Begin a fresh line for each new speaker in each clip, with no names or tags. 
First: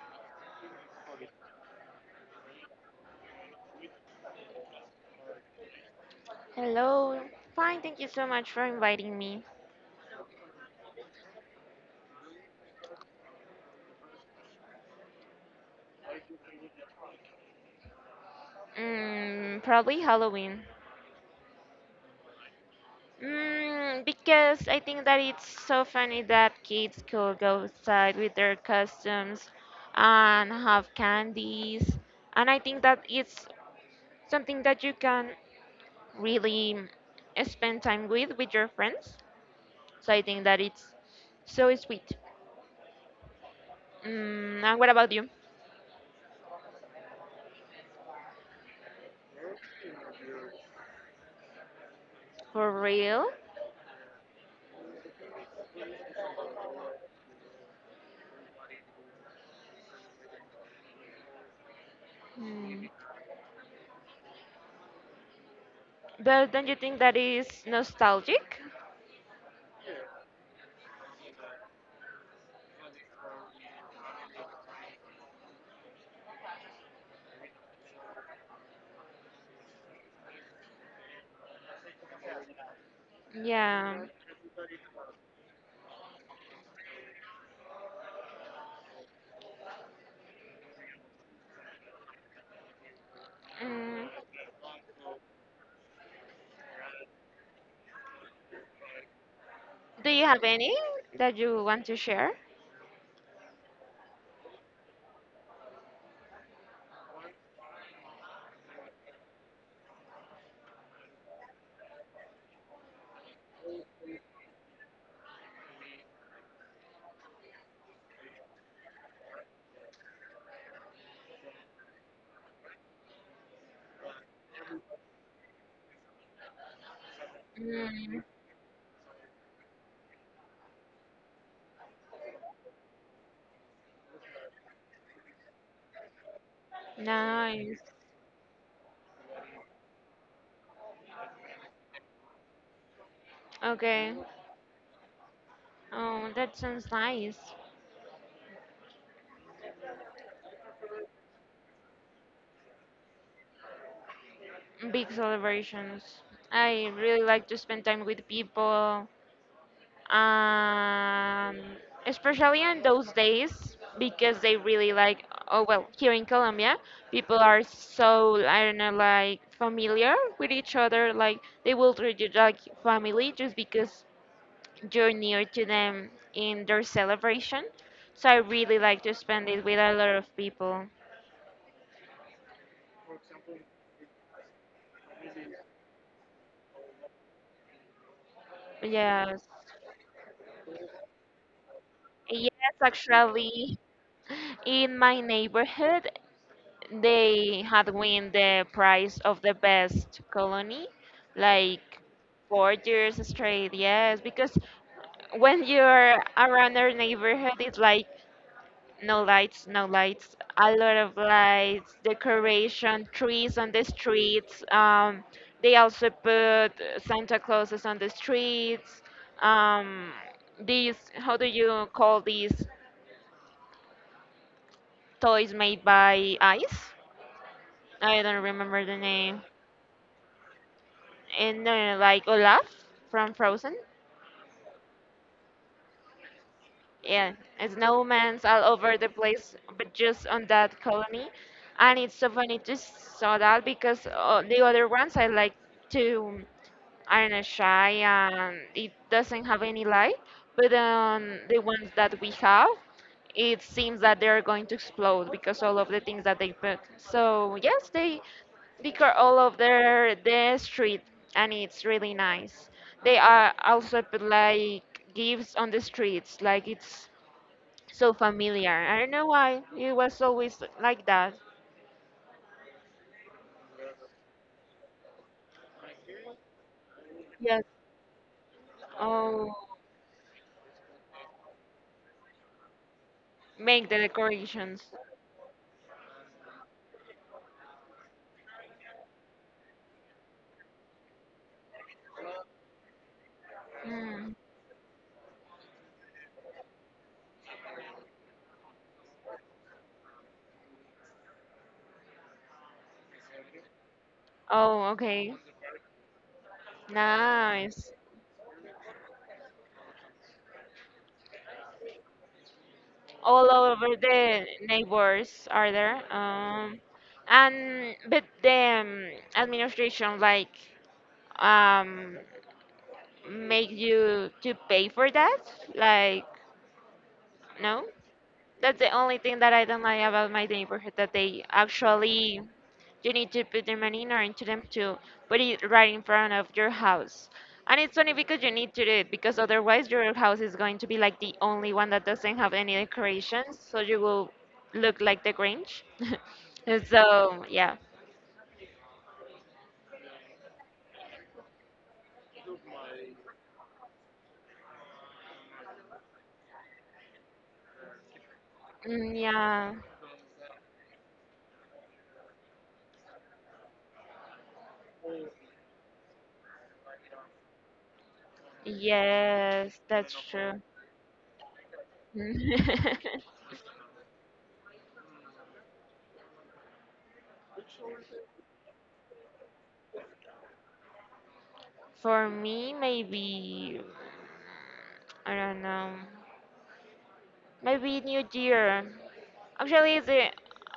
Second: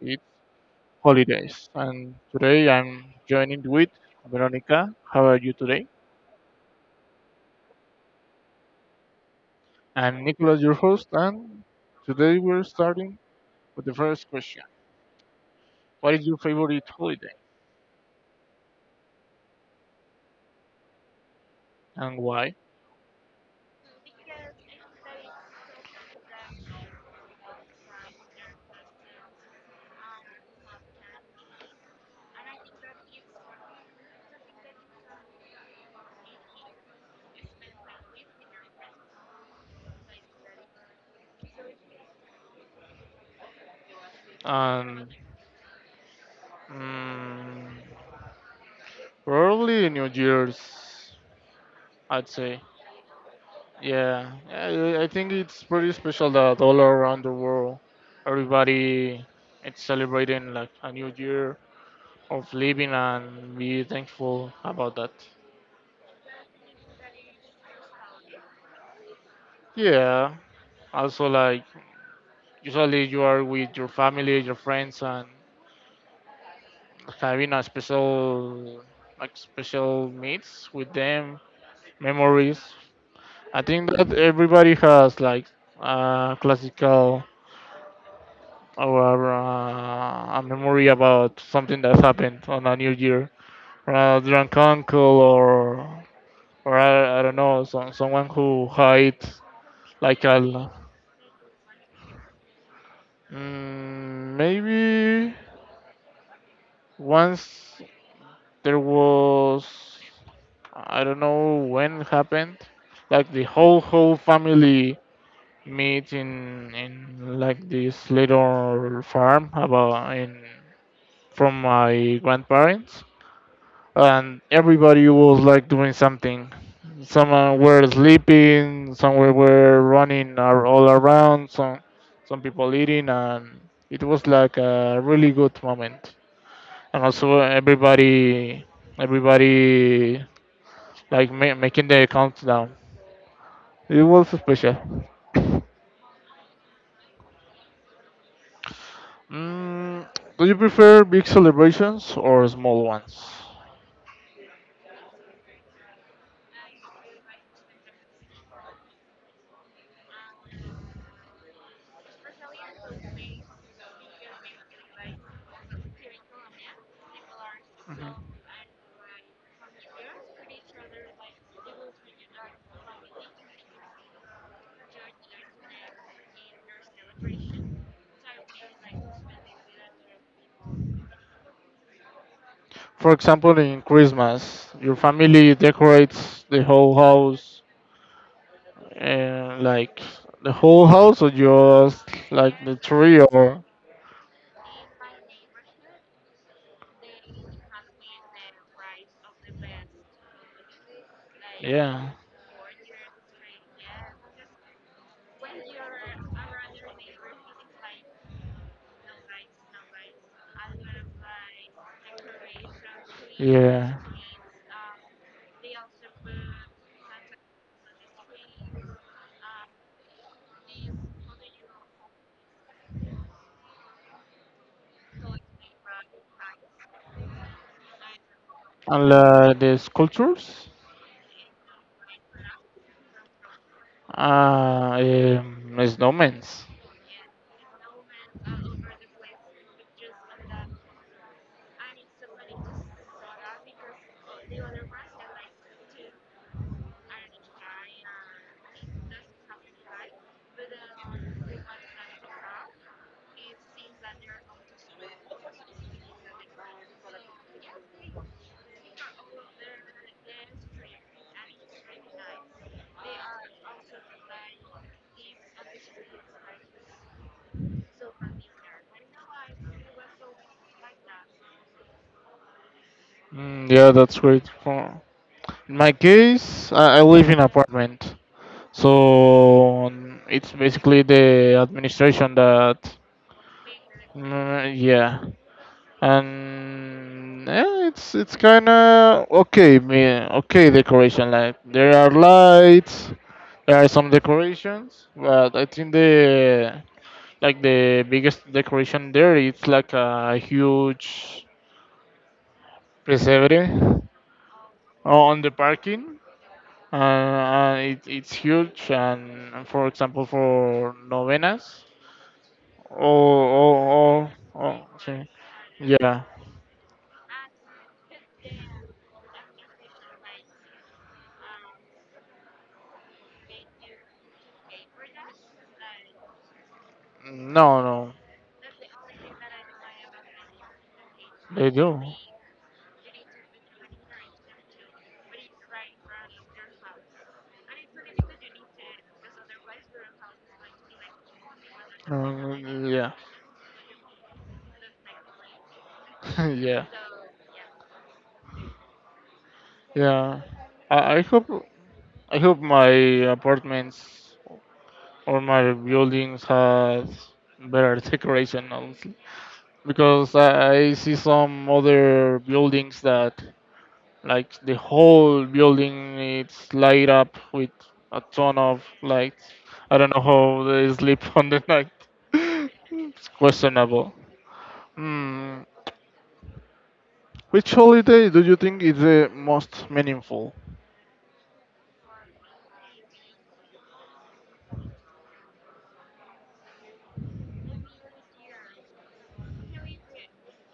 It's holidays. And today I'm joining with Veronica. How are you today?
Hello. Fine, thank you so much for inviting me.
And Nicholas, your host. And today we're starting with the first question. What is your favorite holiday
Probably Halloween.
and why?
Because I think that it's so funny that kids could go outside with their costumes and have candies. And I think that it's something that you can really spend time with your friends. So I think that it's so sweet. Mm, and what about
And
you?
mm, probably New Year's, I'd say.
For real?
Yeah, yeah, I think it's pretty special that all around the world, everybody is celebrating like a new year of
Mm.
living and be thankful about that.
But don't you think that is nostalgic?
Yeah, also like usually you are with your family, your friends, and having a special like special meets with them, memories. I think
Yeah.
that everybody has like a classical or a memory about something that happened on a new year. A
Mm.
drunk uncle, or or I don't know, someone who hides
Do you
like
have
a
any that you want to share?
maybe once there was I don't know when it happened, like the whole family meet in like this little farm about in from my grandparents, and everybody was like doing something. Some were
Mm.
sleeping, some were running all around, some people eating, and it was like a really good moment. And also
Nice.
everybody like making the countdown. It
Okay.
was special.
Oh, that sounds nice.
Mm, do you prefer big celebrations or small ones?
Big celebrations. I really like to spend time with people, um, especially on those days because they really like. Oh well, here in Colombia, people are so I don't know, like familiar with each other. Like they will treat you like family just because you're near to them in their celebration. So I really like to spend it with a lot of people.
For example, in Christmas, your family decorates the whole house.
Yes.
And like the whole house or just like
Yes,
the tree or
actually, in my neighborhood, they had win the prize of the best colony, like
yeah.
4 years straight. Yes, because when you're around our neighborhood, it's like no lights, no lights, a lot of lights, decoration, trees on the
Yeah.
streets. They also put Santa Clauses on the streets. Um, these, how do you call these toys made by ice? I don't remember the
And
name.
the sculptures?
And no, no, like Olaf from Frozen.
Ah, snowmans.
Yeah, snowmen's all over the place, but just on that colony. And it's so funny to saw that because the other ones I like to, I don't know, shy and it doesn't have any light. But on the ones that we have, it seems that they're going to explode because all of the things that they put. So yes, they decor all of the street and it's really nice. They are also put like gifts on the streets, like it's so familiar. I don't know why it was always like that.
Yeah, that's great. For in my case, I live in
Yes.
apartment,
Oh,
so it's basically the administration that.
make the decorations.
Yeah, and yeah, it's kind of okay. Okay, decoration like there are lights, there are some
Mm.
decorations, but I think the like the biggest decoration there it's like a huge pesebre.
Oh,
Oh,
okay.
on the parking.
Nice.
It's huge, and for example, for novenas.
All
Oh,
over
oh,
the
oh. Sí.
neighbors are there.
Yeah.
And but the administration like um make you to pay for that? Like no?
No, no.
That's the only thing that I don't like about my neighborhood that they
They do.
actually you need to put the money in or into them to put it right in front of your house. And it's funny because you need to do it because otherwise your house is going to be like the only one that doesn't have
No,
any
yeah.
decorations, so you will look like the Grinch.
Yeah.
So yeah,
Yeah. I hope I hope my apartments or my buildings has better decoration,
mm,
honestly.
yeah,
Because I see some other buildings that like the whole building it's light up with a ton of lights.
yes,
I
that's
don't know how
true.
they sleep on the night. It's questionable. Hmm. Which holiday do you think is the most meaningful?
For me, maybe I don't know. Maybe New Year. Actually, the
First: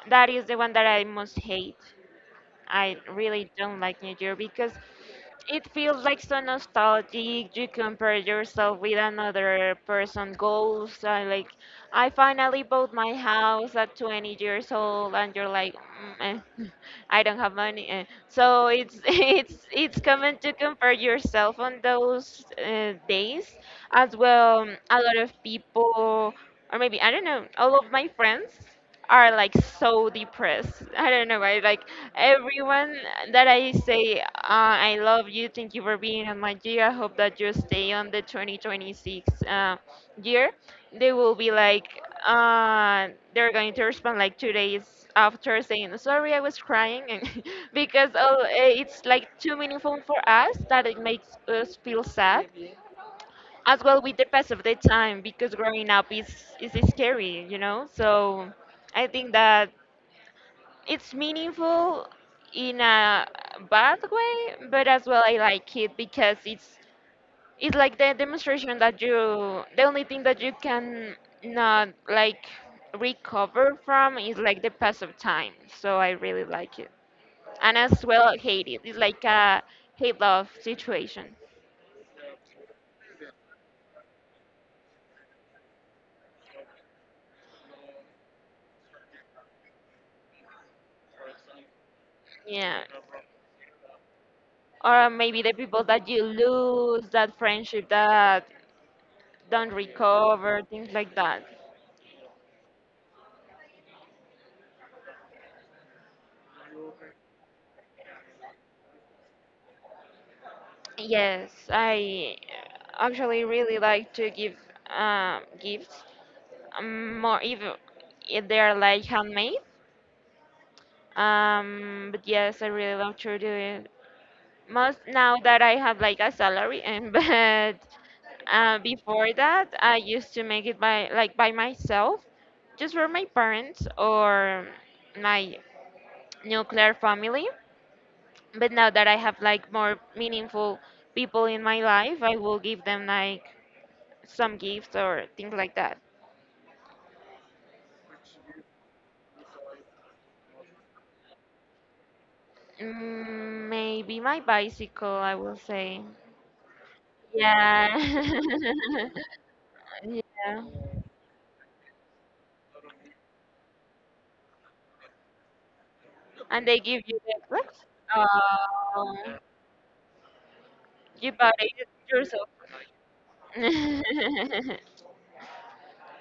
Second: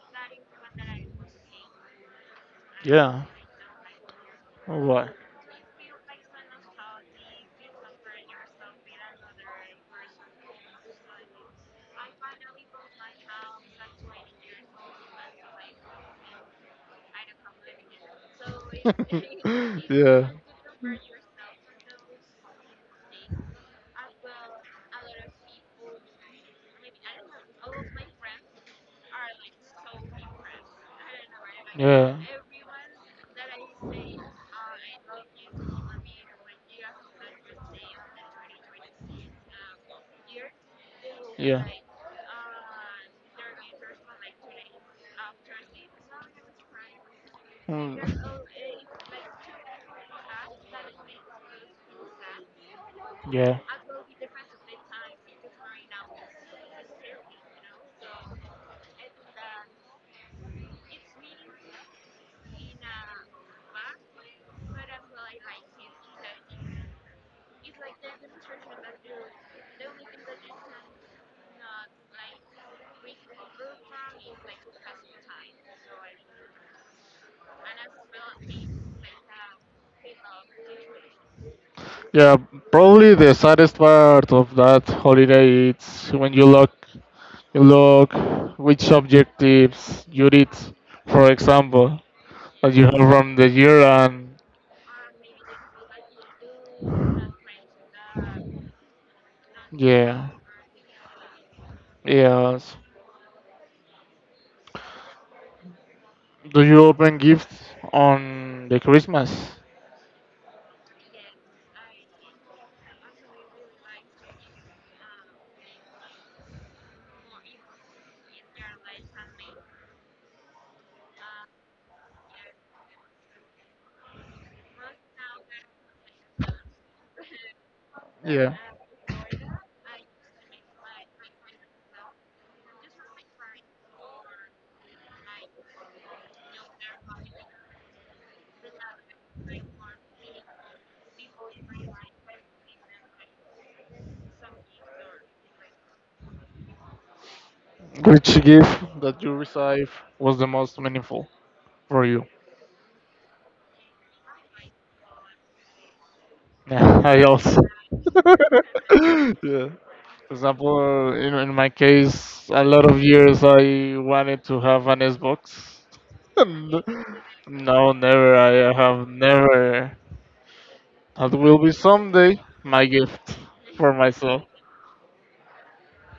that is the one that I most hate. I
Yeah.
really don't like New Year because
What?
it feels like so nostalgic. You compare yourself with another person' goals. I like, I finally bought my house at 20 years old, and you're like, mm, eh, I don't have money. Eh." So it's it's it's
Yeah.
common to compare yourself on those days as well. A lot of people, or maybe I don't know, all of my friends are like so depressed. I don't know why. Like everyone that I say, I love you, thank you for being on my year. I hope that you stay on the 2026 year. They will be like, they're going to respond like 2 days after saying, sorry, I was crying. And
Hmm.
because oh, eh, it's like too meaningful for us that it makes us feel sad.
Yeah.
As well with the pass of the time, because growing up is scary, you know? So I think that it's meaningful in a bad way, but as well I like it because it's like the demonstration that you the only thing that you can not like recover from is like the pass of time. So I really like it. And as well hate it. It's like a hate love situation.
Yeah, probably the saddest part of that holiday is when you look which objectives you did, for example, that
Yeah.
you have from the year and
Or maybe the people that you lose, that friendship that don't
yeah.
recover, things like that.
Yes. Do you open gifts on the Christmas?
Yes, I actually really like to give gifts, more if they are like handmade. But yes, I really love to do it. Most now that I have like a salary, and but
Yeah.
before that, I used to make it by myself, just for my parents or my nuclear family. But now that I have like more meaningful people in my life, I will give them like some gifts or things like that.
Which gift that you received was the most meaningful for you?
Mm, maybe my bicycle, I will say.
Yeah, I also.
Yeah.
Yeah. For
Yeah.
example, in my case, a lot of years I wanted to have an Xbox.
And
And
they give you the Xbox?
no, never. I have
Oh,
never.
you
That
bought
will be
it
someday
yourself.
my gift for myself.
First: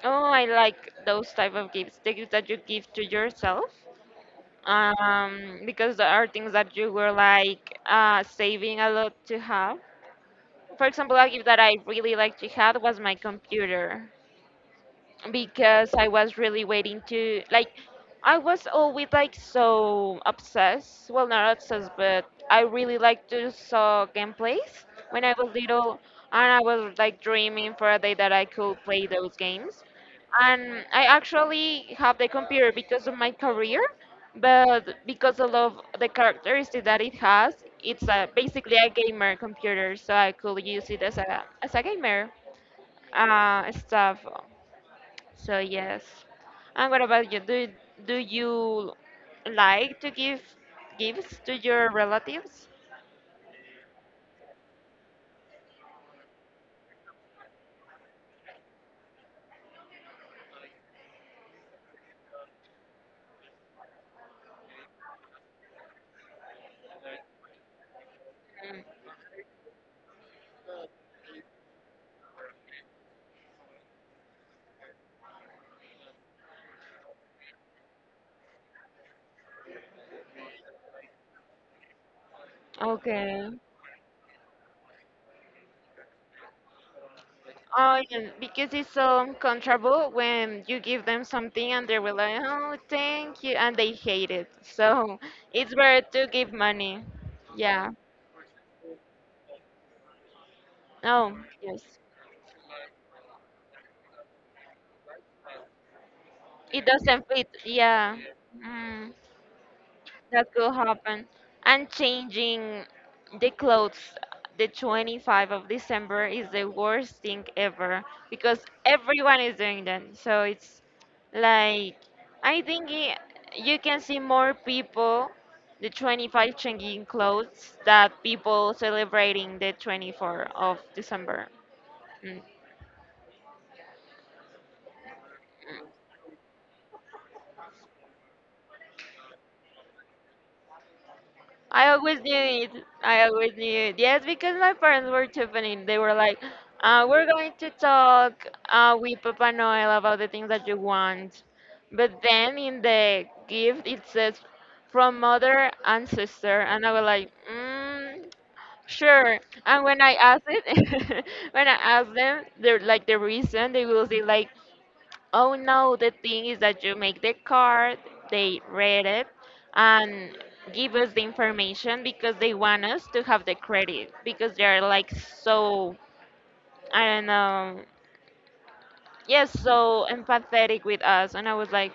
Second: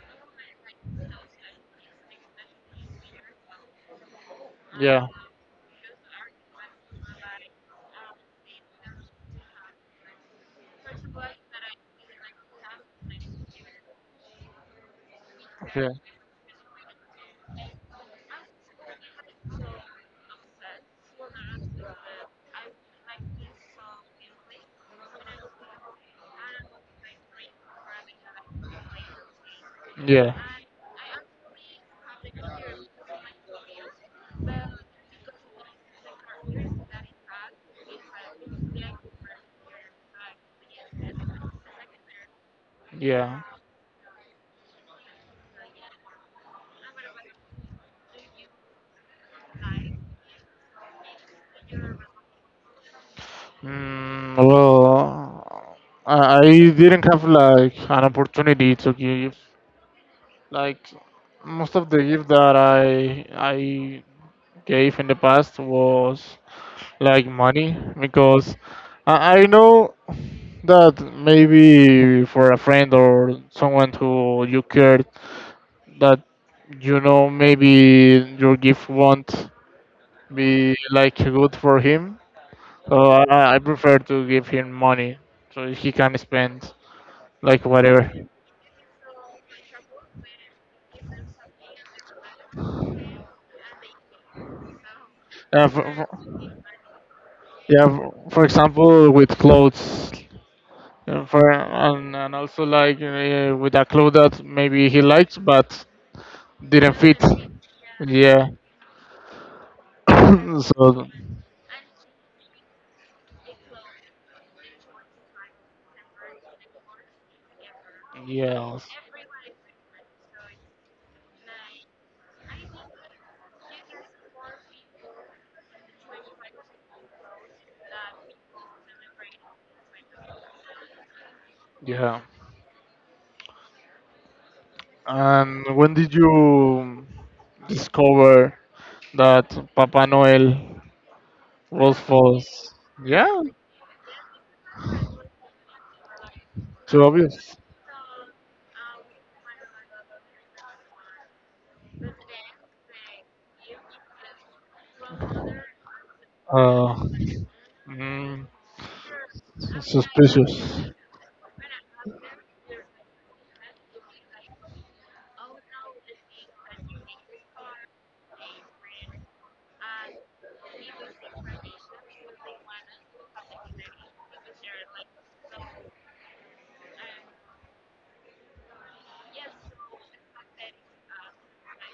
Oh, I like those type of gifts. The gifts that you give to yourself.
Yeah.
Because there are things that you were like saving a lot to have. For example, a gift that I really like to have was my computer.
Okay.
Because I was really waiting to like I was always like so obsessed. Well, not obsessed, but I really like to saw gameplays when I was little, and I was like dreaming for a day that I could play those games.
Yeah.
And I actually have the computer because of my career, but because of love- the characteristic that it has, it's a, basically a gamer computer, so I could use it as a gamer
Yeah.
stuff. So yes. And what about you? Do you like to give gifts to your relatives?
Well, I didn't have like an opportunity to give like most of the gift that I gave in the past was like money because
Mm.
I know that maybe for a friend or someone who you cared that you know maybe your gift won't be like good for him, so
Okay.
I prefer to give him money so he can spend like
Oh,
whatever
yeah, because it's so uncomfortable when you give them something and they were like, "Oh, thank you," and they hate it. So
uh,
it's
for,
better to give
for-
money.
yeah,
Yeah.
for example, with clothes,
Oh,
for
yes.
and also like with a clothes that maybe he likes but
It
didn't fit.
doesn't fit. Yeah.
Yeah.
Mm. That could
So
happen. And changing the clothes the 25 of December is the worst thing ever because
yeah,
everyone is doing that. So it's like I think I you can see more people the 25 changing clothes that people celebrating the 24 of December.
yeah.
Mm.
And when did you discover that Papa Noel
I
was
always knew it.
false?
I
Yeah,
always knew it. Yes, because my parents were Tiffany. They were like,
too
we're going
obvious.
to talk with Papa Noel about the things that you want. But then in the gift, it says from mother and sister. And I
Uh,
was like, mm,
mm,
sure. And when I asked
suspicious.
it, when I asked them, they're like the reason, they will say like, oh no, the thing is that you make the card, they read it, and give us the information because they want us to have the credit because they're like so, I don't know, yes, so empathetic with us. And I was like,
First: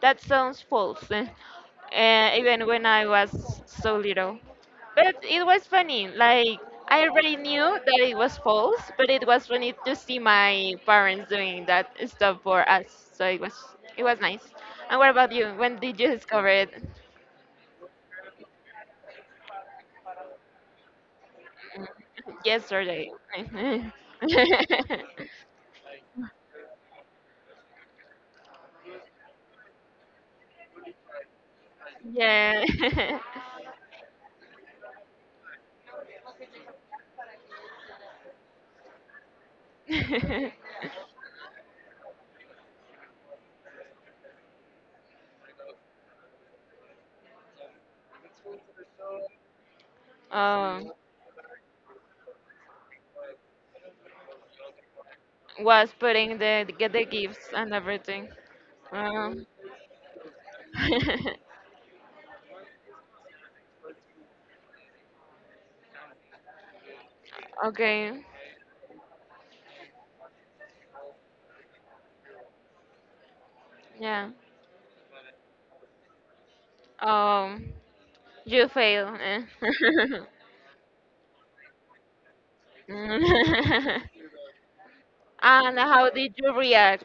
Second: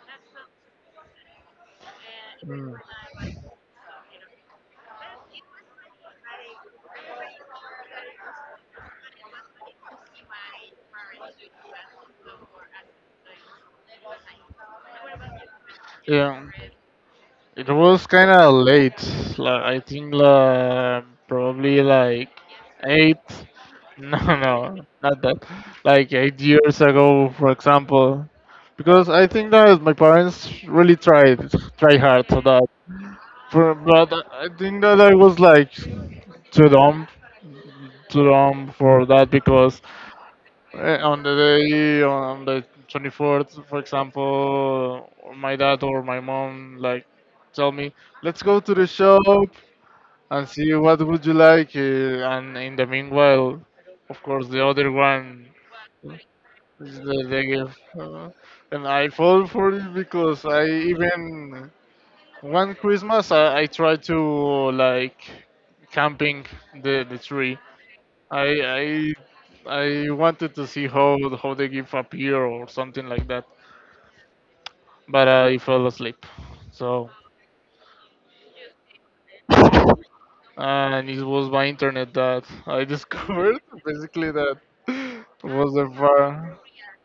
that sounds false, eh, even when I was so little. But it was funny. Like, I already knew that it was false, but it was funny to see my parents doing that stuff for us. So it was nice. And what about you? When did you
Yeah.
discover it?
It was kind of late. Like I think like probably like
Yesterday.
eight. No, no, not that. Like 8 years ago, for example, because I think that my parents really tried try hard for that.
Yeah.
For, but I think that I was like too dumb, too dumb for that because on the day on the 24th for example my dad or my mom like tell me let's go to the shop and see
um,
what would you like, and in the meanwhile of course the other one
was putting the get
is
the
the
gifts and
gift
everything.
and I
Um,
fall for it because I even one Christmas I tried to like camping the tree.
okay.
I I wanted to see how they give up here or something like that,
Yeah.
but I fell asleep. So
Um, you fail. Eh?
and it was my internet that I discovered
Mm.
basically that was
And
the
how did you
far.
react?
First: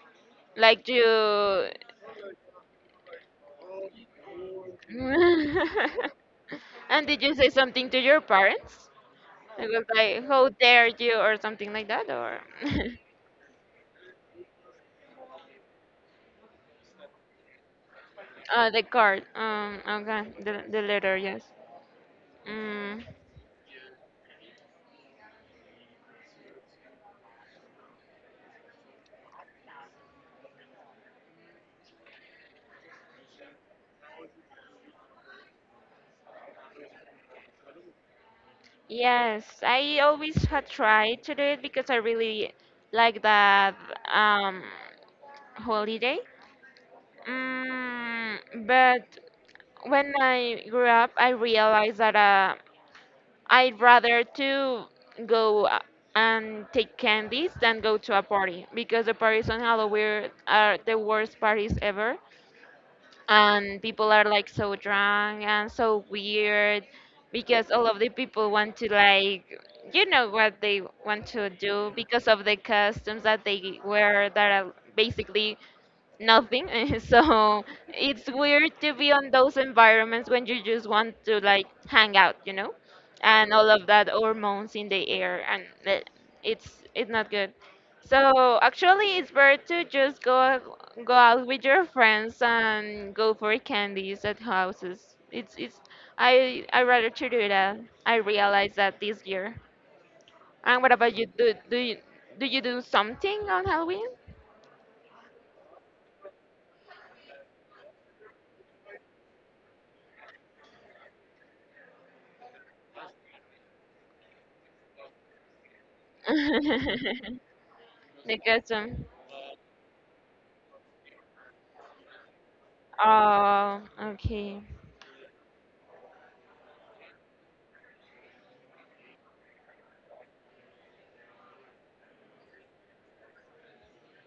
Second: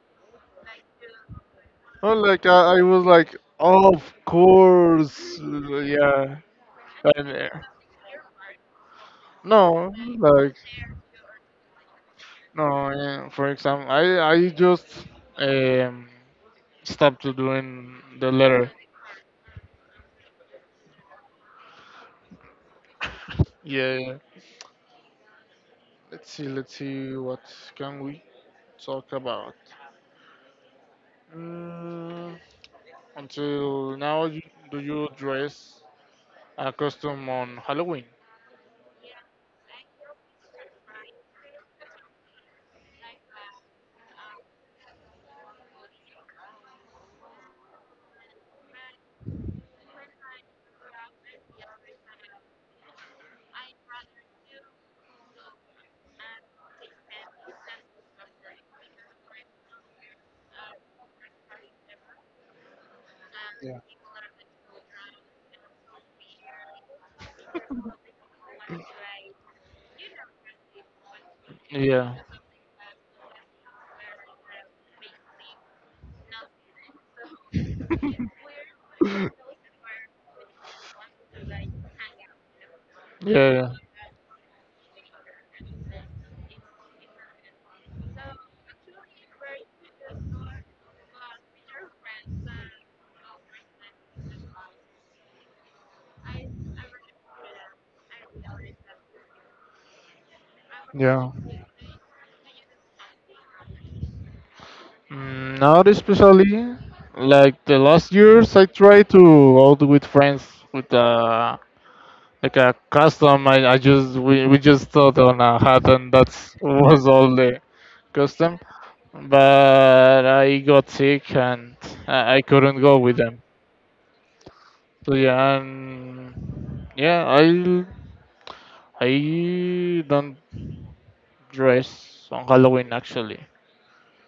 Like you.
Oh, like I was like, oh, of course, yeah.
And did
And,
you say something to your parents? It was
no,
like, how
like
dare you, or something like that, or
no. Yeah, for example, I just um stopped to doing the letter.
the card. Okay, the letter, yes. Mm,
Yeah, yeah. Let's see what can we talk about. Mm, until now, do you dress a costume on Halloween?
yes, I always had tried to do it because I really like that um, holiday. Mm, but when I grew up, I realized that I'd rather to go and take candies than go to a party because the parties on Halloween are the worst parties ever,
Yeah.
and people are like so drunk and so weird because all of the people want to like you know what they want to do
Yeah.
because of the costumes that they wear that are basically nothing. So it's weird to be on those environments when you just want to like hang out, you know, and all
Yeah.
of that hormones in the air, and bleh, it's not good. So actually, it's better to just go go out with your friends and go for candies at houses. It's I rather to do that. I realized that this year. And what about you?
Yeah.
Do
Yeah.
do you do you do something on Halloween?
Not especially. Like the last years, I tried to out with friends with like a custom. We just thought on a hat and that was all the
The
custom.
custom.
But I got sick and I couldn't go with them.
Okay.
So yeah, and yeah, I don't dress on Halloween actually.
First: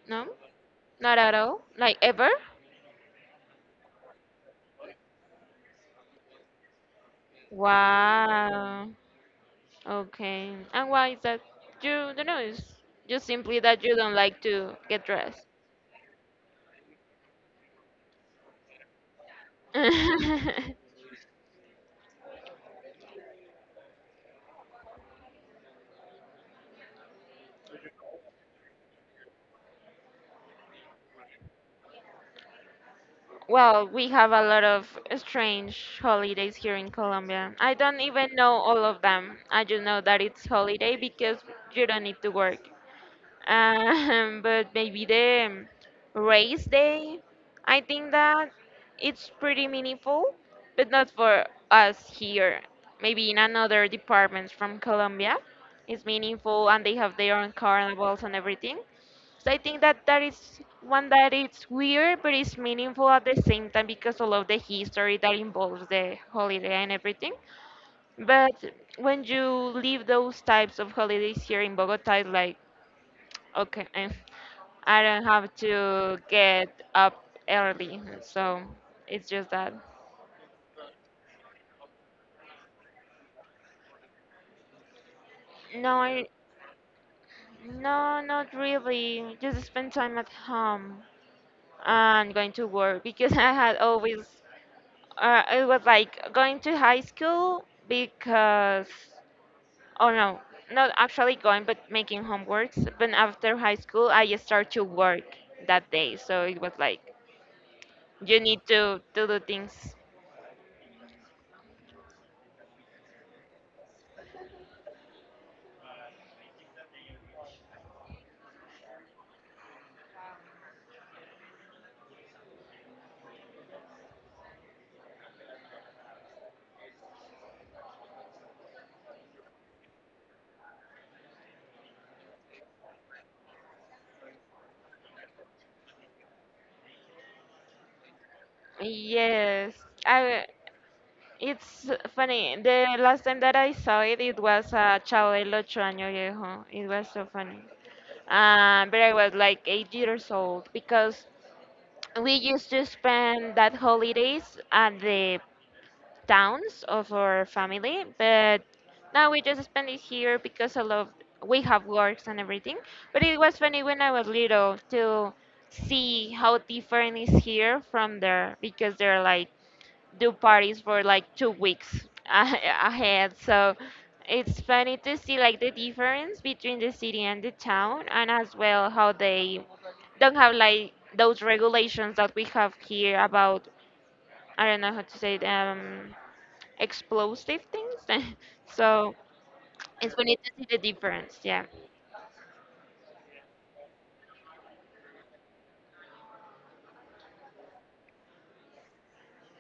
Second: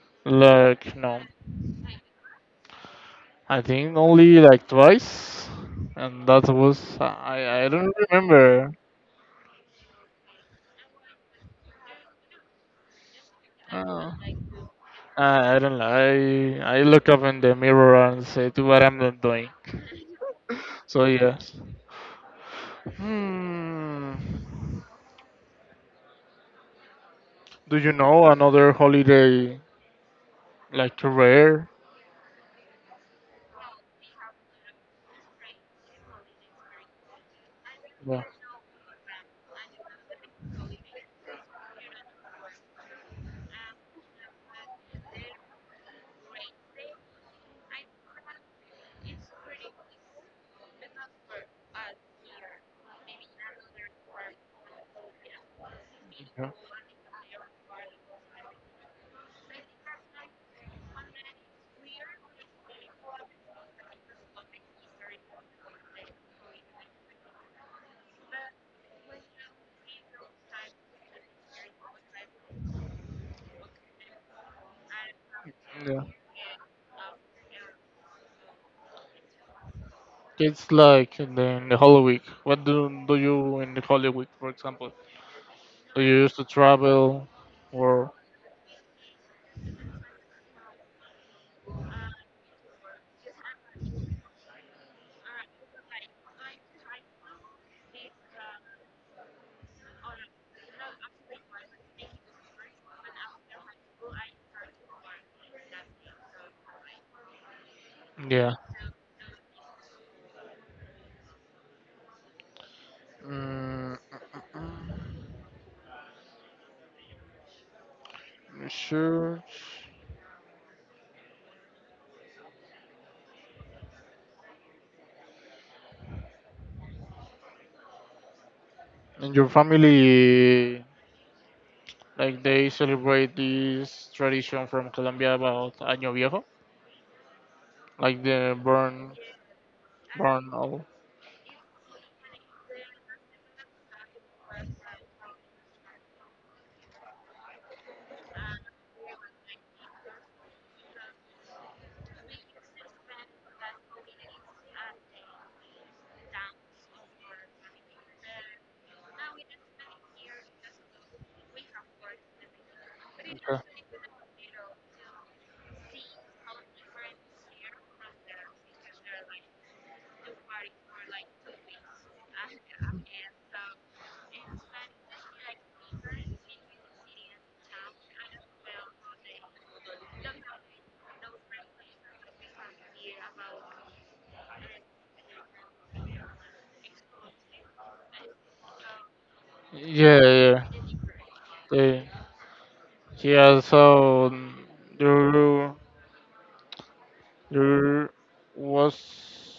No,
Like
not
no.
at all. Like ever?
I think only like twice, and that was I don't remember.
Wow. Okay. And why is that? You don't know. It's just simply that you
Uh,
don't like to get dressed.
I don't know. I look up in the mirror and say to what I'm not doing. So yes. Hmm. Do you know another holiday like rare?
Well, we have a lot of strange holidays here in Colombia. I don't even know all of them. I just know that it's holiday because you don't need to work. But maybe the race day, I think that it's pretty meaningful, but not for us here. Maybe in another departments from Colombia, it's
Yeah. Yeah.
meaningful and they have their own carnivals and everything. So I think that that is one that it's weird, but it's meaningful at the same time because all of the history that involves the holiday and everything. But when you leave those types of holidays here in Bogota, it's like okay. I don't have
Yeah.
to get up early, so it's just that.
It's like in the Holy Week. What do do you in the Holy Week, for example?
No,
Do you
I,
used to travel or
no, not really. Just spend time at home and going to work because I had always, it was like going to high school because, oh no, not actually going, but making homeworks. But after high school, I just start to work that day, so it was like you
yeah?
need to do things.
Mm, sure. And your family, like they celebrate this tradition from Colombia about Año Viejo, like the burn,
Yes, I.
burn all.
It's funny. The last time that I saw it, it was a Chavo del Ocho Año Viejo. It was so funny. But I was like 8 years old because we used to spend that holidays at the towns of our family, but now we just spend it here because we have works and everything. But it was funny when I was little to see how different is here from there because they're like do parties for like 2 weeks ahead. So it's funny to see like the difference between the city and the town, and as well how they don't have like those regulations that we have here about I don't know how to say it, explosive things. So it's
Yeah,
funny to see
yeah.
the difference. Yeah,
They, he also do. There was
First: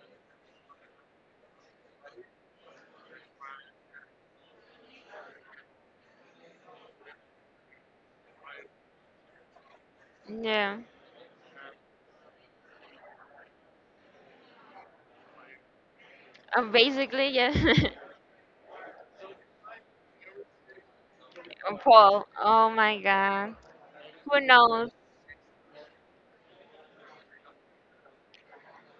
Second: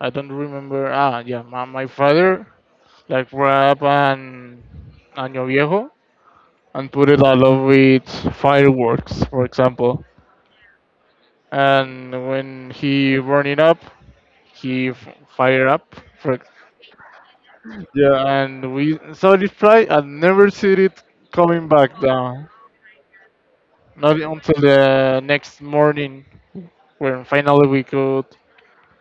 I don't remember. Ah, yeah, my father like wrap an año viejo and put it all over with fireworks, for example.
yeah.
And when he burn it up, he f- fire up. For, ex-
Basically, yeah.
yeah, and we saw this fly and never see it coming back
Paul.
down.
Oh my God.
Not
Who
until
knows?
the next morning when finally we could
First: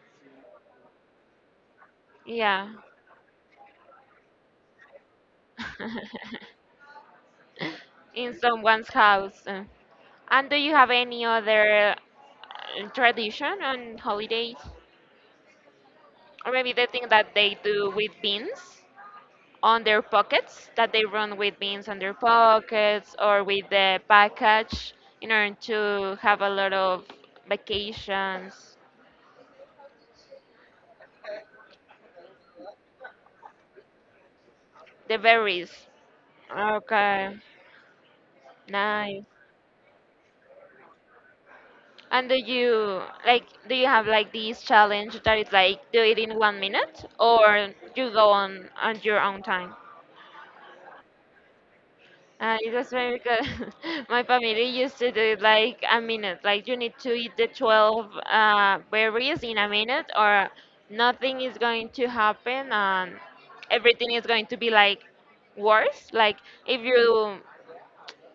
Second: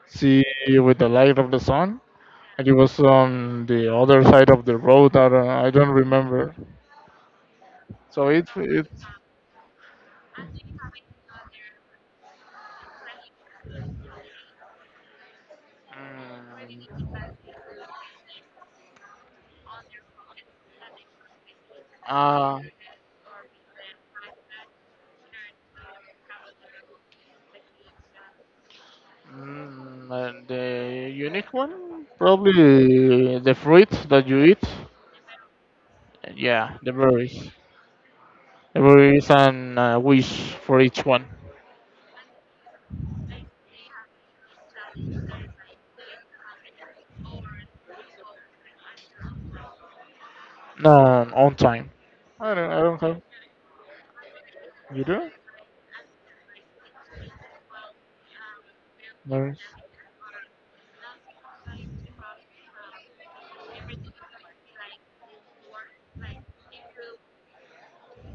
see with the light of the sun.
Yeah.
It was on the other side of the road. I don't remember. So
In
it it.
someone's house. And do you have any other tradition on holidays? Or maybe the thing
Mm,
that they do with beans on their pockets, that they run with beans on their
uh,
pockets or with the package in order to have a lot of vacations,
the unique one probably the fruit that you eat.
the berries.
Yeah, the
Okay,
berries. The
nice.
berries and wish for each one.
And do you like do you have like this challenge that is like do it in one minute or you go on your own time?
No, on time. I
It
don't. I
was
don't
very
have.
good. My family used
You
to do
do?
it like a minute. Like you need to eat the 12 berries in
Berries.
a minute or nothing is going to happen and everything is going to be like worse. Like if you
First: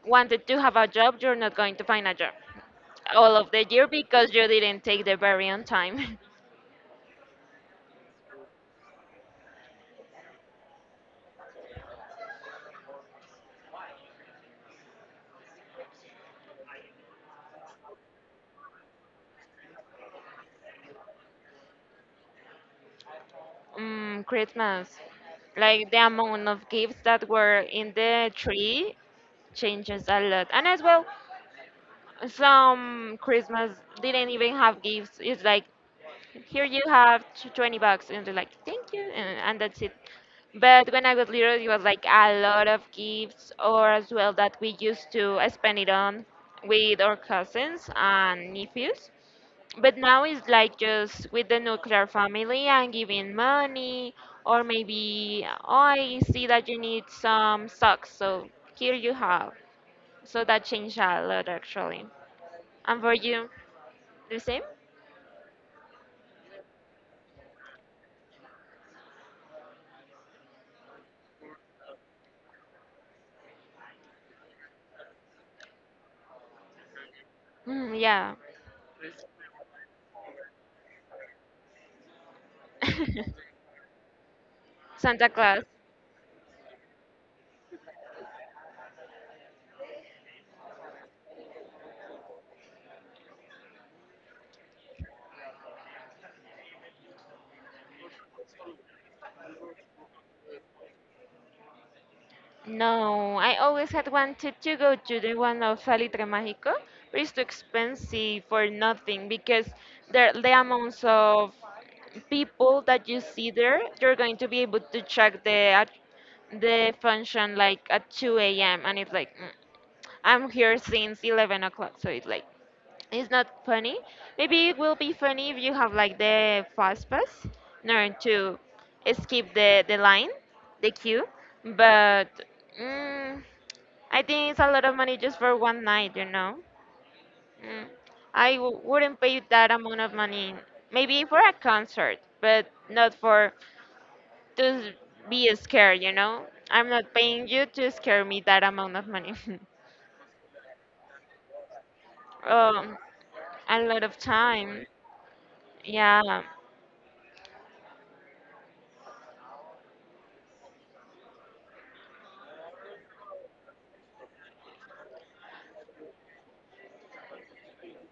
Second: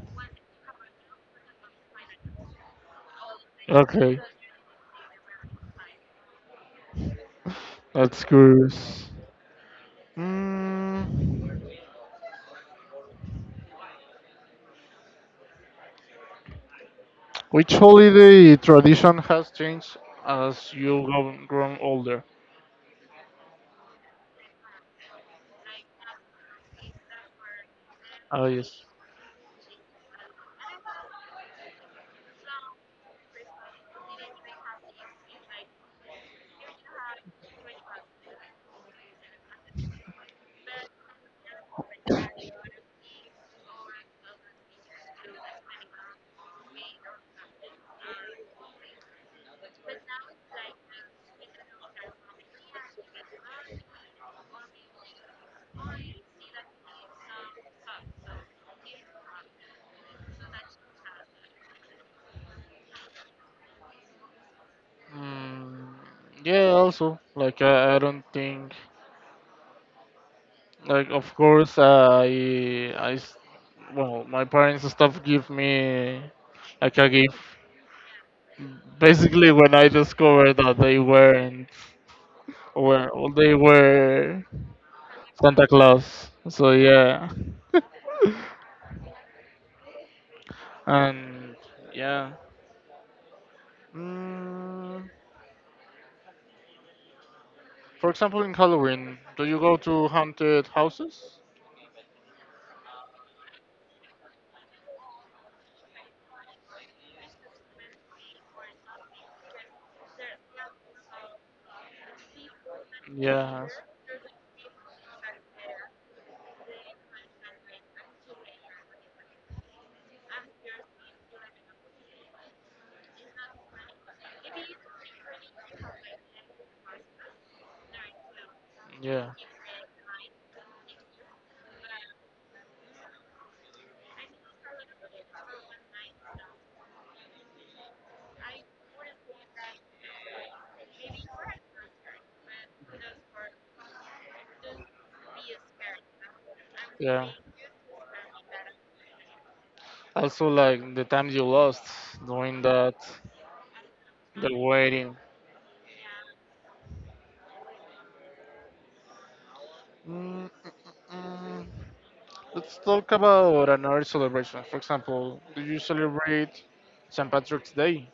wanted to have a job, you're not going to find a job all of the year
Okay,
because you didn't take the berry on time.
that's curious. Mm, which holiday tradition has changed as you grown older?
Mm, Christmas. Like the amount of gifts that were in the
Ah, yes.
tree changes a lot. And as well, some Christmas didn't even have gifts. It's like, here you have 20 bucks. And they're like, thank you. And that's it. But when I was little, it was like a lot of gifts, or as well that we used to spend it on with our cousins and nephews. But now it's like just with the nuclear family and giving money, or maybe, oh, I see that you need some socks, so here you have. So that changed a lot actually. And for you, the same?
Mm, yeah, also, like I don't think, like of course well, my parents and stuff give me like a gift.
Mm, yeah.
Basically, when I discovered that they weren't, well, they were
Santa Claus.
Santa Claus. So yeah, and yeah. Mm, for example, in Halloween, do you go to haunted houses?
No, I always had wanted to go to the one of Salitre Mágico, but it's too expensive for nothing because the amounts of people that you see
Yeah,
there, you're going to be able to check the at- the function like at 2 a.m. and it's like mm, I'm here since 11 o'clock, so it's like it's not funny. Maybe it will be funny if you have like the fast pass, in to
yeah,
skip the line, the queue, but mm, I think it's a lot of money just for one night, you know. Mm. I wouldn't pay that amount of money. Maybe for a concert, but not for to be scared, you know? I'm not
yeah.
paying you to scare me that amount of money.
Also, like the time you lost doing that,
Um, a lot of
the
time.
waiting.
Yeah,
Mm, mm, let's talk about another celebration. For example, do you celebrate St. Patrick's Day?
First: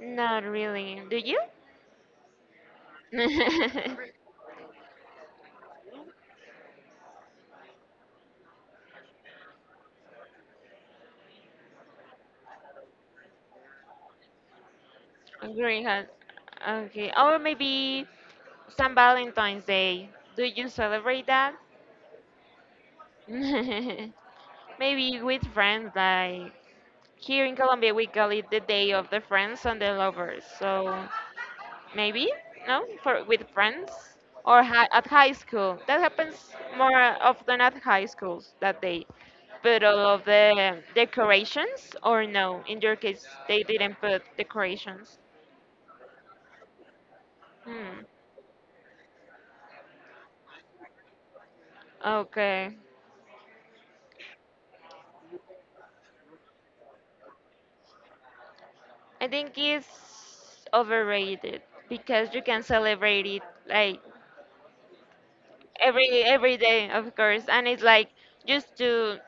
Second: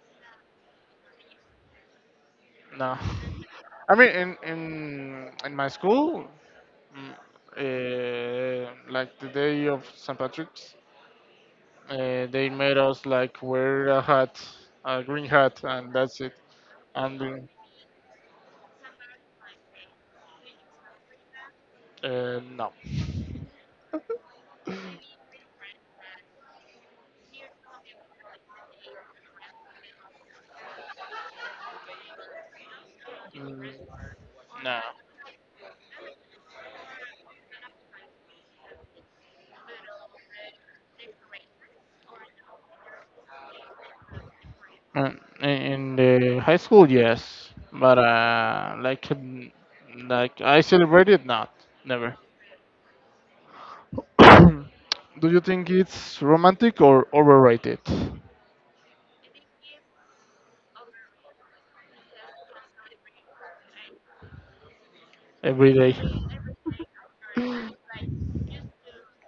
not really. Do you?
No, I mean in my school, mm, like the day of St. Patrick's, they made us like wear a hat, a green hat, and
Greenhouse.
that's it.
Okay. Or
And
maybe San Valentine's Day. Do you celebrate that?
no,
Maybe with friends, like here in Colombia, we call it the Day of the Friends and the Lovers. So maybe no for with
Mm,
friends or
no.
hi, at high school that happens more often at high schools that they put all of the decorations or no in your case they didn't put
Uh,
decorations.
in the high school, yes, but
Hmm.
like like I celebrated not, never.
Okay,
Do you think it's romantic or overrated?
I think it's overrated because you can celebrate it like
Every day.
every day of course and it's like just to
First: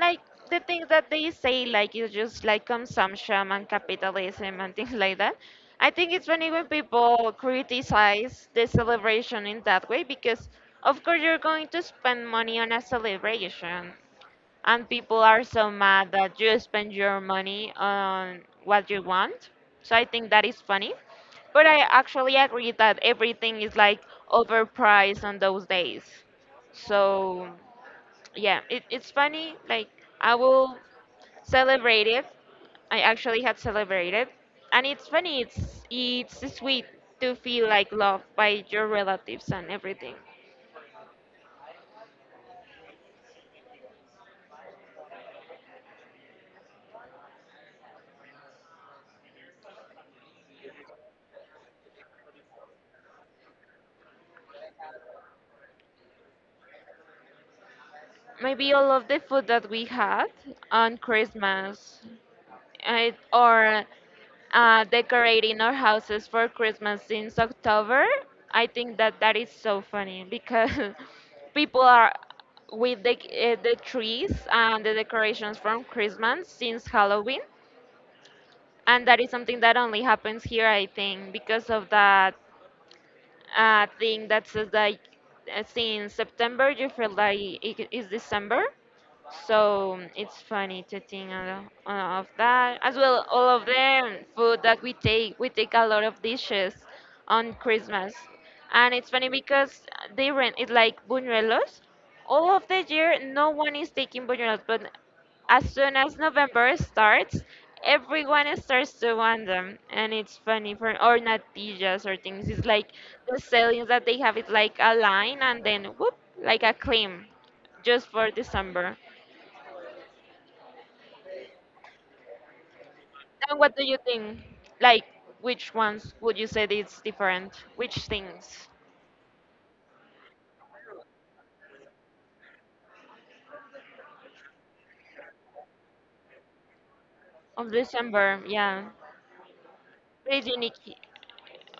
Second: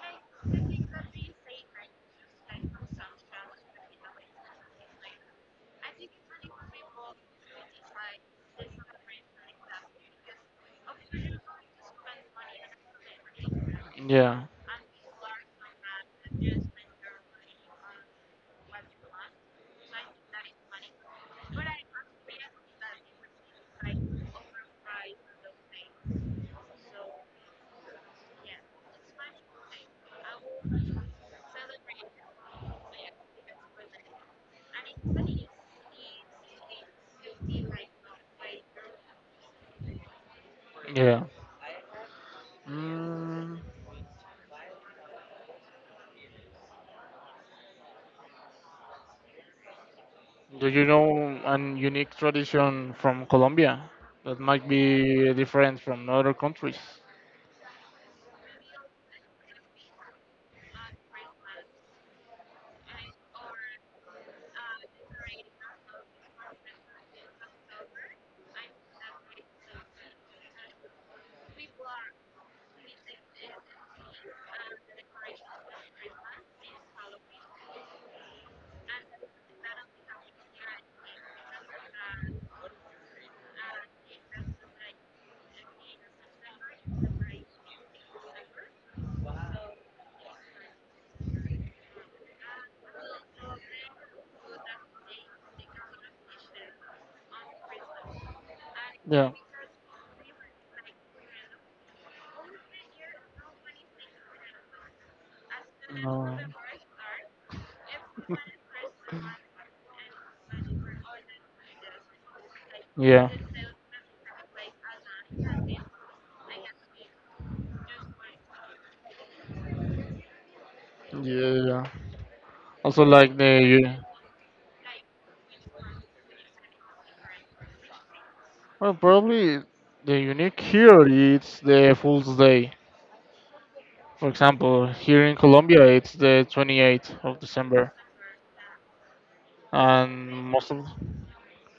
like the things that they say like it's just like consumption and capitalism and things like that. I think it's funny when people criticize the celebration in that way because of course you're going to spend money on a celebration,
Yeah,
and people are so mad that you spend your money on what you want. So I think that is funny. But I actually agree that everything is like overpriced on those days. So yeah, it's funny. Like I will celebrate it. I actually had celebrated, and it's funny. It's sweet to feel like loved by your relatives and everything.
yeah. Mm, do you know an unique tradition from Colombia that might be different from other countries?
Maybe all of the food that we had on Christmas I, or decorating our houses for Christmas since October. I think that is so funny because people are with the trees and the decorations from Christmas since Halloween, and that is something that only happens here, I think, because of that thing that says like since September you feel like it is December, so it's funny to think of that. As well, all of them food that we take a lot of dishes on Christmas. And it's funny
Yeah.
because they rent it's like buñuelos. All of the year, no one is taking buñuelos, but as soon as
No.
November starts, everyone starts to want them. And it's funny for, or natillas or things. It's like
Yeah.
the sellings that they have, it's like a line and
Yeah.
then whoop, like a claim, just for December.
Yeah. Also,
And what do you think? Like, which ones would you say that it's different? Which things
well, probably the unique here it's the Fool's Day. For example, here in Colombia, it's the 28th of
of
December,
December? Yeah,
and
pretty
most of
unique.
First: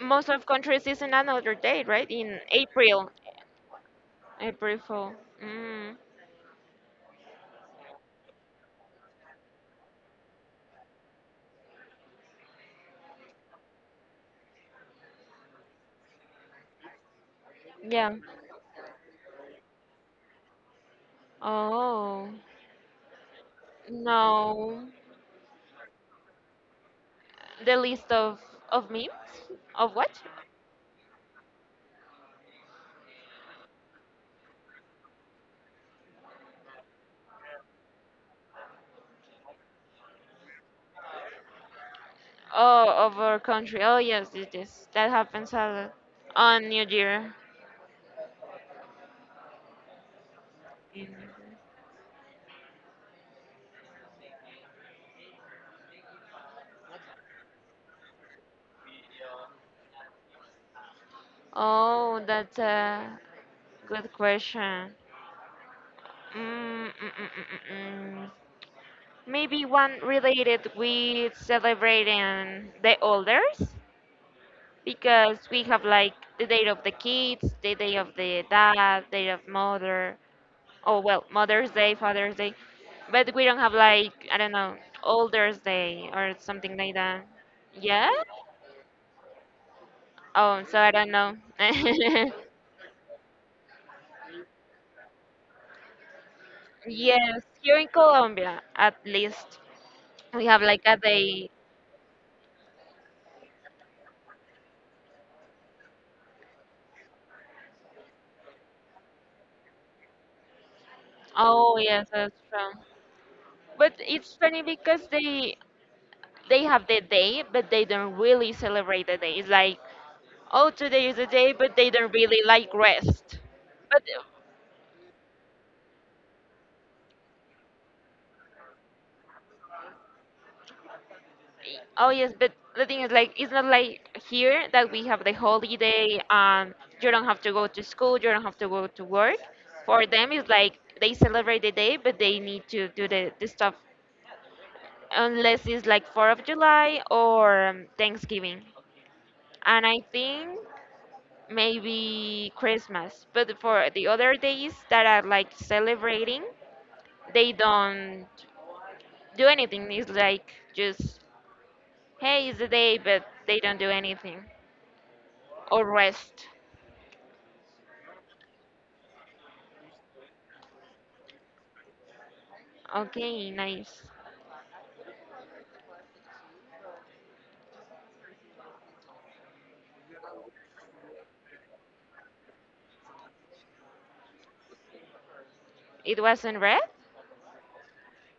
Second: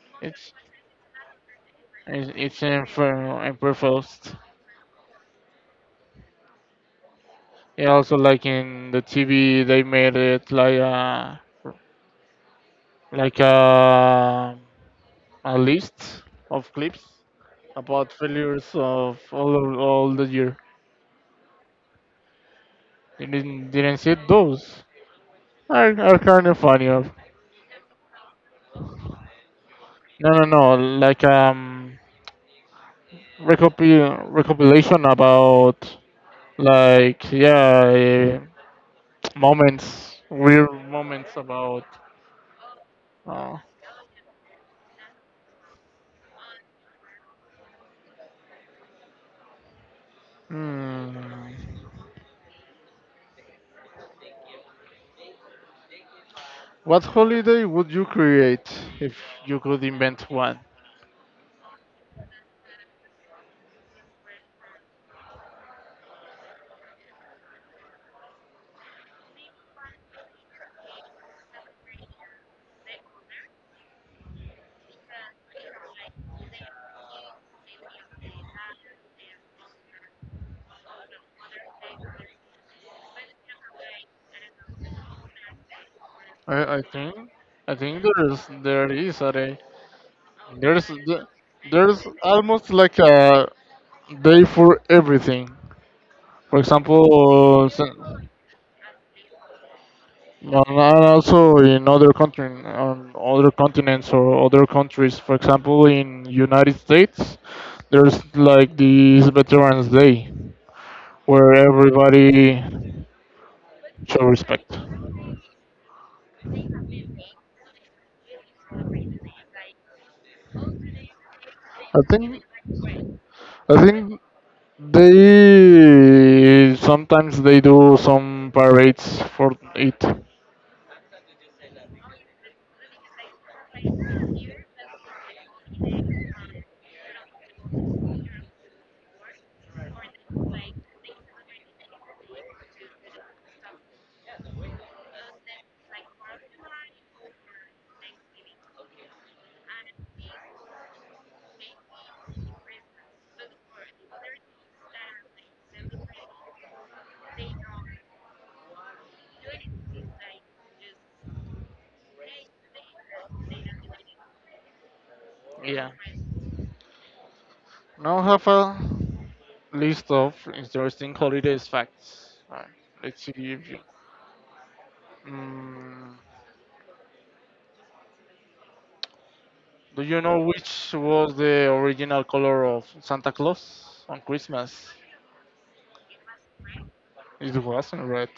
Most of
it's
countries is in another date, right?
it's
In
it's in
April,
for in Belfast.
April Fool. Mm,
Yeah, also like in the TV, they made it like like a a list of clips about
yeah.
failures of all the year.
Oh
You didn't see
no,
those. Are kind of funny.
the list of memes of what?
No, no, no. Like recopilation about like yeah, moments, weird moments about.
Oh, of our
Uh,
country. Oh yes, it is. That happens a lot on New Year.
hmm. What holiday would you create if you could invent one?
Oh, that's a good question. Mm, mm, mm, mm, mm, mm. Maybe one related with celebrating the elders because we have like the day of the kids, the day of the dad, day of mother, oh well, Mother's Day, Father's Day, but we don't have like I don't know, Older's Day or something
I, I
like
think
that.
I think
Yeah?
there's
Oh, so I
there's
don't know.
there's almost like a day for everything. For example,
Yes, here in Colombia, at least we have
no, no,
like a
and
day.
also in other country, on other continents or other countries. For example, in United States, there's like this Veterans Day where
Oh yes, that's
everybody
true. But
show
it's funny
respect.
because they have the
I
day, but they don't really celebrate the day. It's like, oh, today is the day, but they don't really
think
like rest.
I
But
think they sometimes they do some parades for it.
oh yes, but the thing is like it's not like here that we have the holiday. You don't have to go to school. You don't have to go to work. For them, it's like they celebrate the day, but they need to do the stuff unless it's like Fourth of July or Thanksgiving. And I think maybe Christmas. But for the other days that are like celebrating, they don't do anything. It's like just, hey, it's a day, but they don't do anything or rest.
Now have a list of interesting holidays facts. Right. Let's see
Okay,
if you.
nice.
Mm, do you know which was the original color of Santa Claus on Christmas?
It wasn't red.
It wasn't red.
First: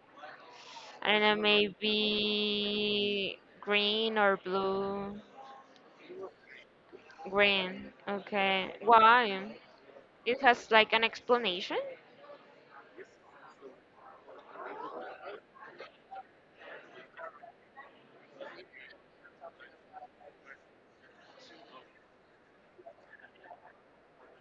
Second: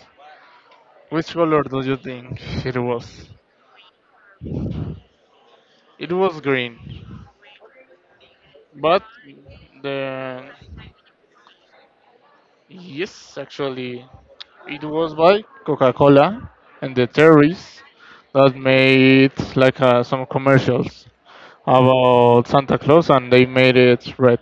I
Which
don't know,
color do you think it was?
maybe green or blue.
It was green.
Green. Okay.
But
Why? It
the
has like an explanation.
yes, actually, it was by Coca-Cola and the terrorists that made like some commercials about Santa Claus, and they made it red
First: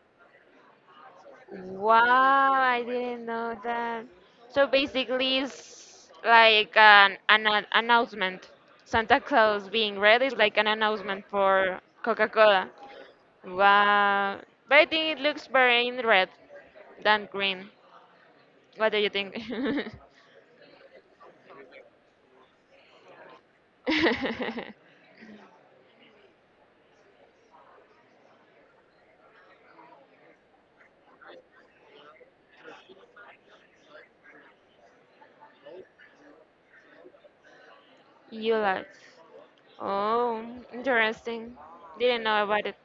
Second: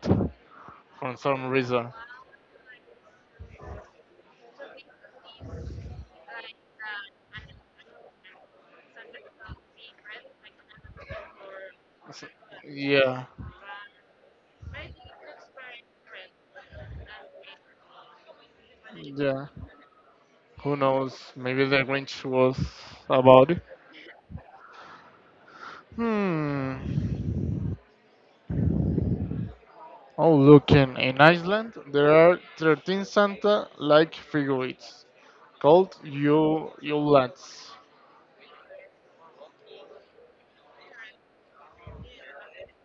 for some reason.
Wow, I didn't know that. So basically, it's like announcement. Santa Claus being red is like an announcement for Coca-Cola.
Yeah,
Wow. But I think it looks better in red than green. What do you think?
yeah. Who knows? Maybe the Grinch was about it. Hmm. Oh, looking in Iceland, there are 13 Santa-like figurines called Yule Yulelands.
Yuletide. Oh, interesting. Didn't know about it.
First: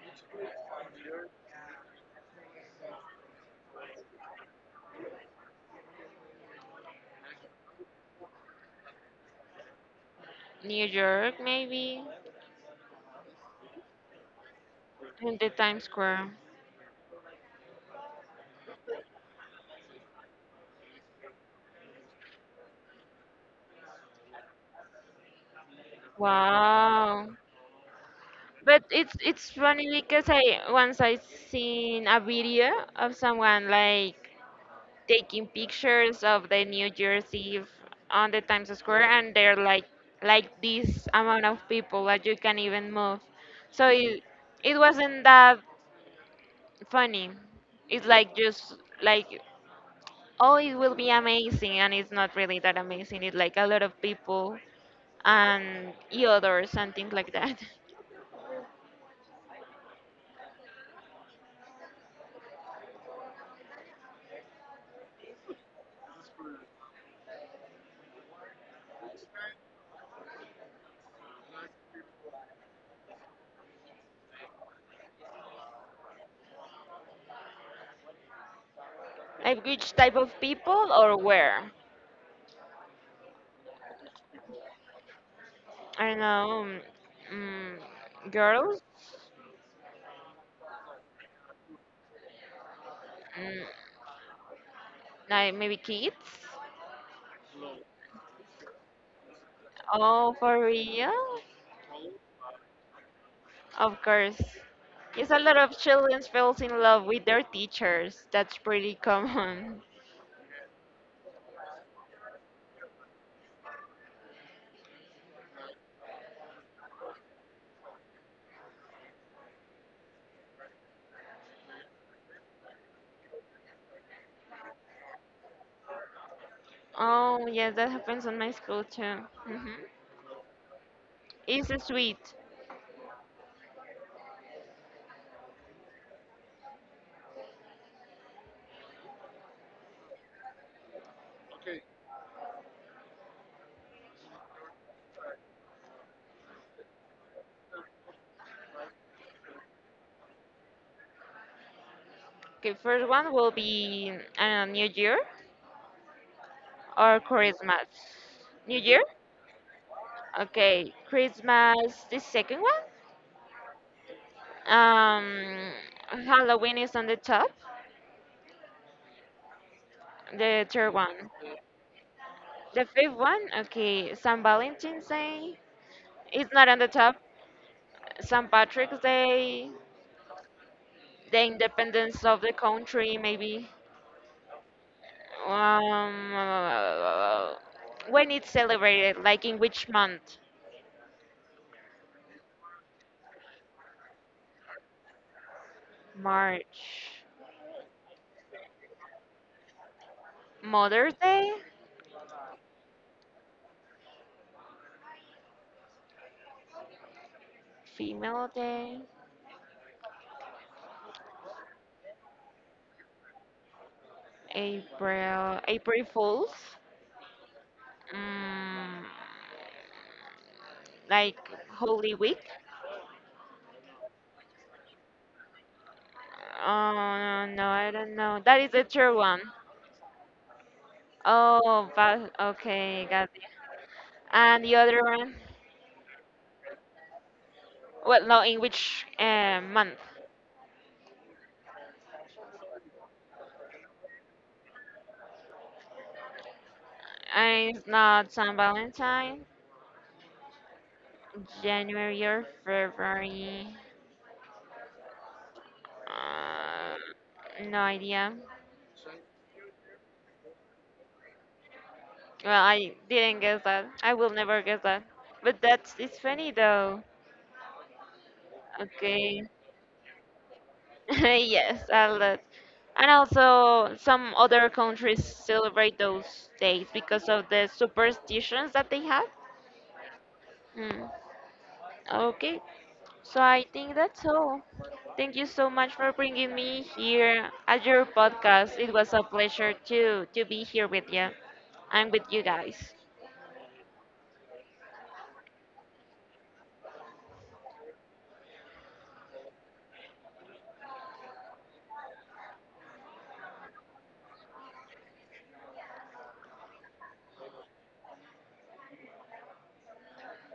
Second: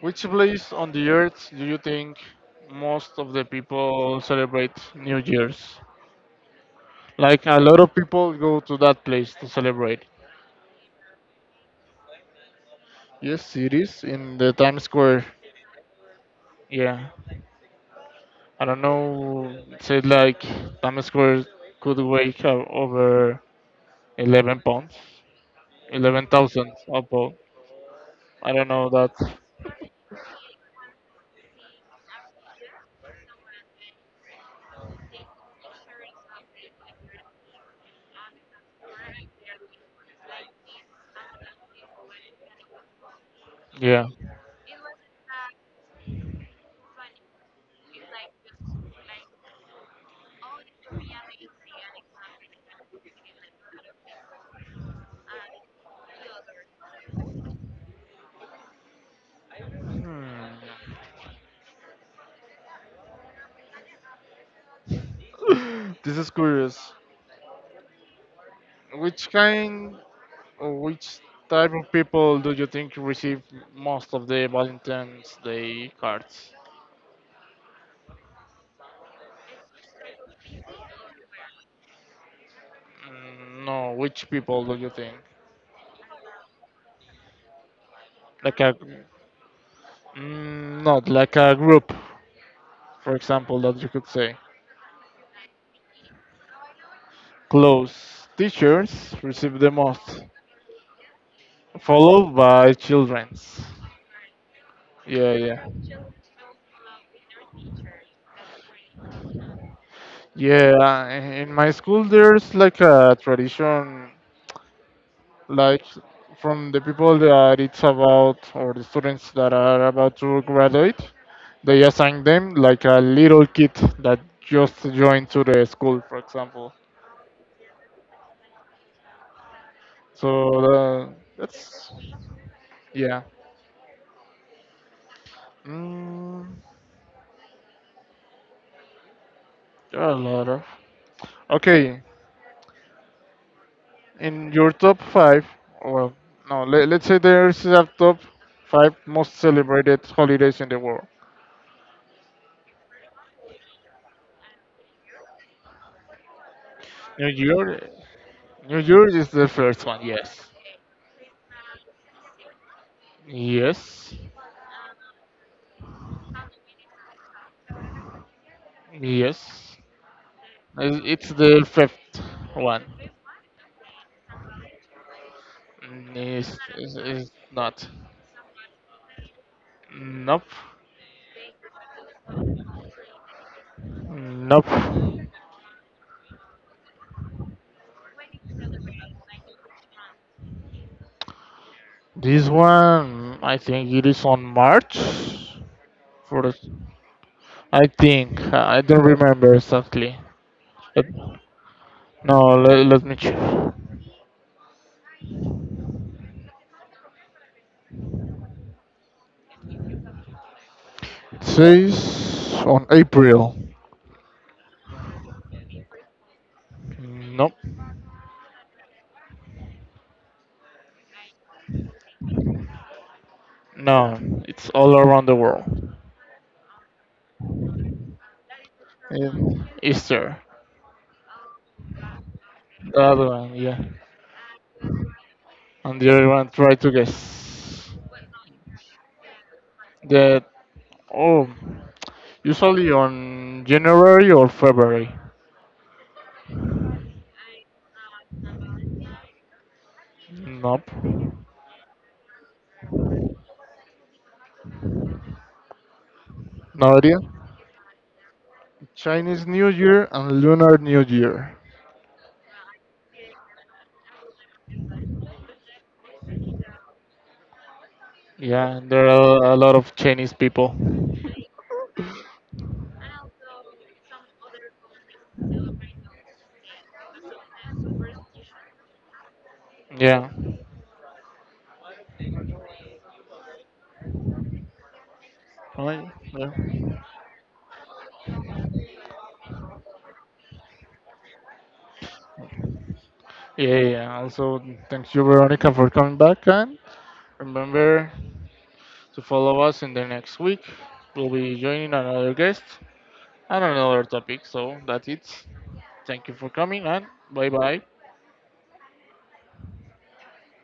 Which place on the earth do you think most of the people celebrate New Year's? Like a lot of people go to that place to celebrate.
New York, maybe?
Yes, it is in the Times Square.
And the Times Square.
Yeah, I don't know. It said like Times Square could weigh over 11 pounds, 11,000 a
Wow.
pound. I don't
But
know that.
it's funny because I once I seen a video of someone like taking pictures of the New Year's Eve on the Times Square, and they're like this amount of people that you can even move. So
Yeah.
it wasn't that funny. It's like just like oh, it will be amazing, and it's not really that amazing. It's like a lot of people and e others and things like that.
Hmm. This is curious. Which kind or which type of people do you think receive most of the Valentine's Day cards?
Like which type of people or where?
No, which people do you think?
I don't know, mm,
Like a,
girls,
not like a group for example,
mm,
that you could say.
like maybe kids.
Close teachers receive the most,
Oh, for real?
followed by children's.
Of course. Yes,
Yeah,
a lot
yeah.
of children falls in love with their teachers. That's pretty common.
Yeah, in my school there's like a tradition, like from the people that it's about, or the students that are about to graduate, they assign them like a little kid that just joined to the school, for example.
Oh, yes, that happens on my school too. Hmm.
So
It's
that's,
sweet.
yeah. Mm, there are a lot of. Okay, in your top five, well, no, let, let's say there's a top five most celebrated holidays in the world.
Okay, first one will be I don't know, New Year or
New Year,
Christmas. New
New
Year?
Year is the first one. Yes,
Okay, Christmas, the second one.
yes,
Um, Halloween is on the top.
yes.
The third one.
It's the fifth
The
one.
fifth one, okay, San Valentine's Day. It's not on the top.
It's not.
St. Patrick's Day,
Nope,
the independence of the country, maybe.
nope.
Um, when it's celebrated, like in which month?
This one, I think it is on March. For the,
March.
I think I don't remember exactly. But
Mother's Day,
no, let me check.
Female Day,
Says on April.
April, April Fools.
Nope.
Mm, like Holy Week.
No, it's all around the world.
Oh no, I don't know. That is the third one.
In, Easter.
Oh, but
The
okay, got
Other
it.
one, yeah.
And the other one?
And the other one, try to guess.
Well, no, in which month?
That, oh, usually on January or February.
It's not San Valentine,
Nope.
January or February.
No idea.
Uh, no idea.
Chinese New Year and Lunar New Year.
Well, I didn't guess that. I will never guess that. But that's it's funny though.
Yeah, there
Okay.
are a lot of Chinese people.
Yes, a lot. And also, some other countries celebrate those days because of the superstitions that they have.
Yeah.
Hmm. Okay. So I think that's all. Thank you so much
Right?
for bringing me
Yeah.
here at your podcast. It was a pleasure to be here with you and with you guys.
Yeah, yeah. Also, thank you, Veronica, for coming back. And remember, to follow us in the next week. We'll be joining another guest and another topic. So that's it. Thank you for coming and bye bye.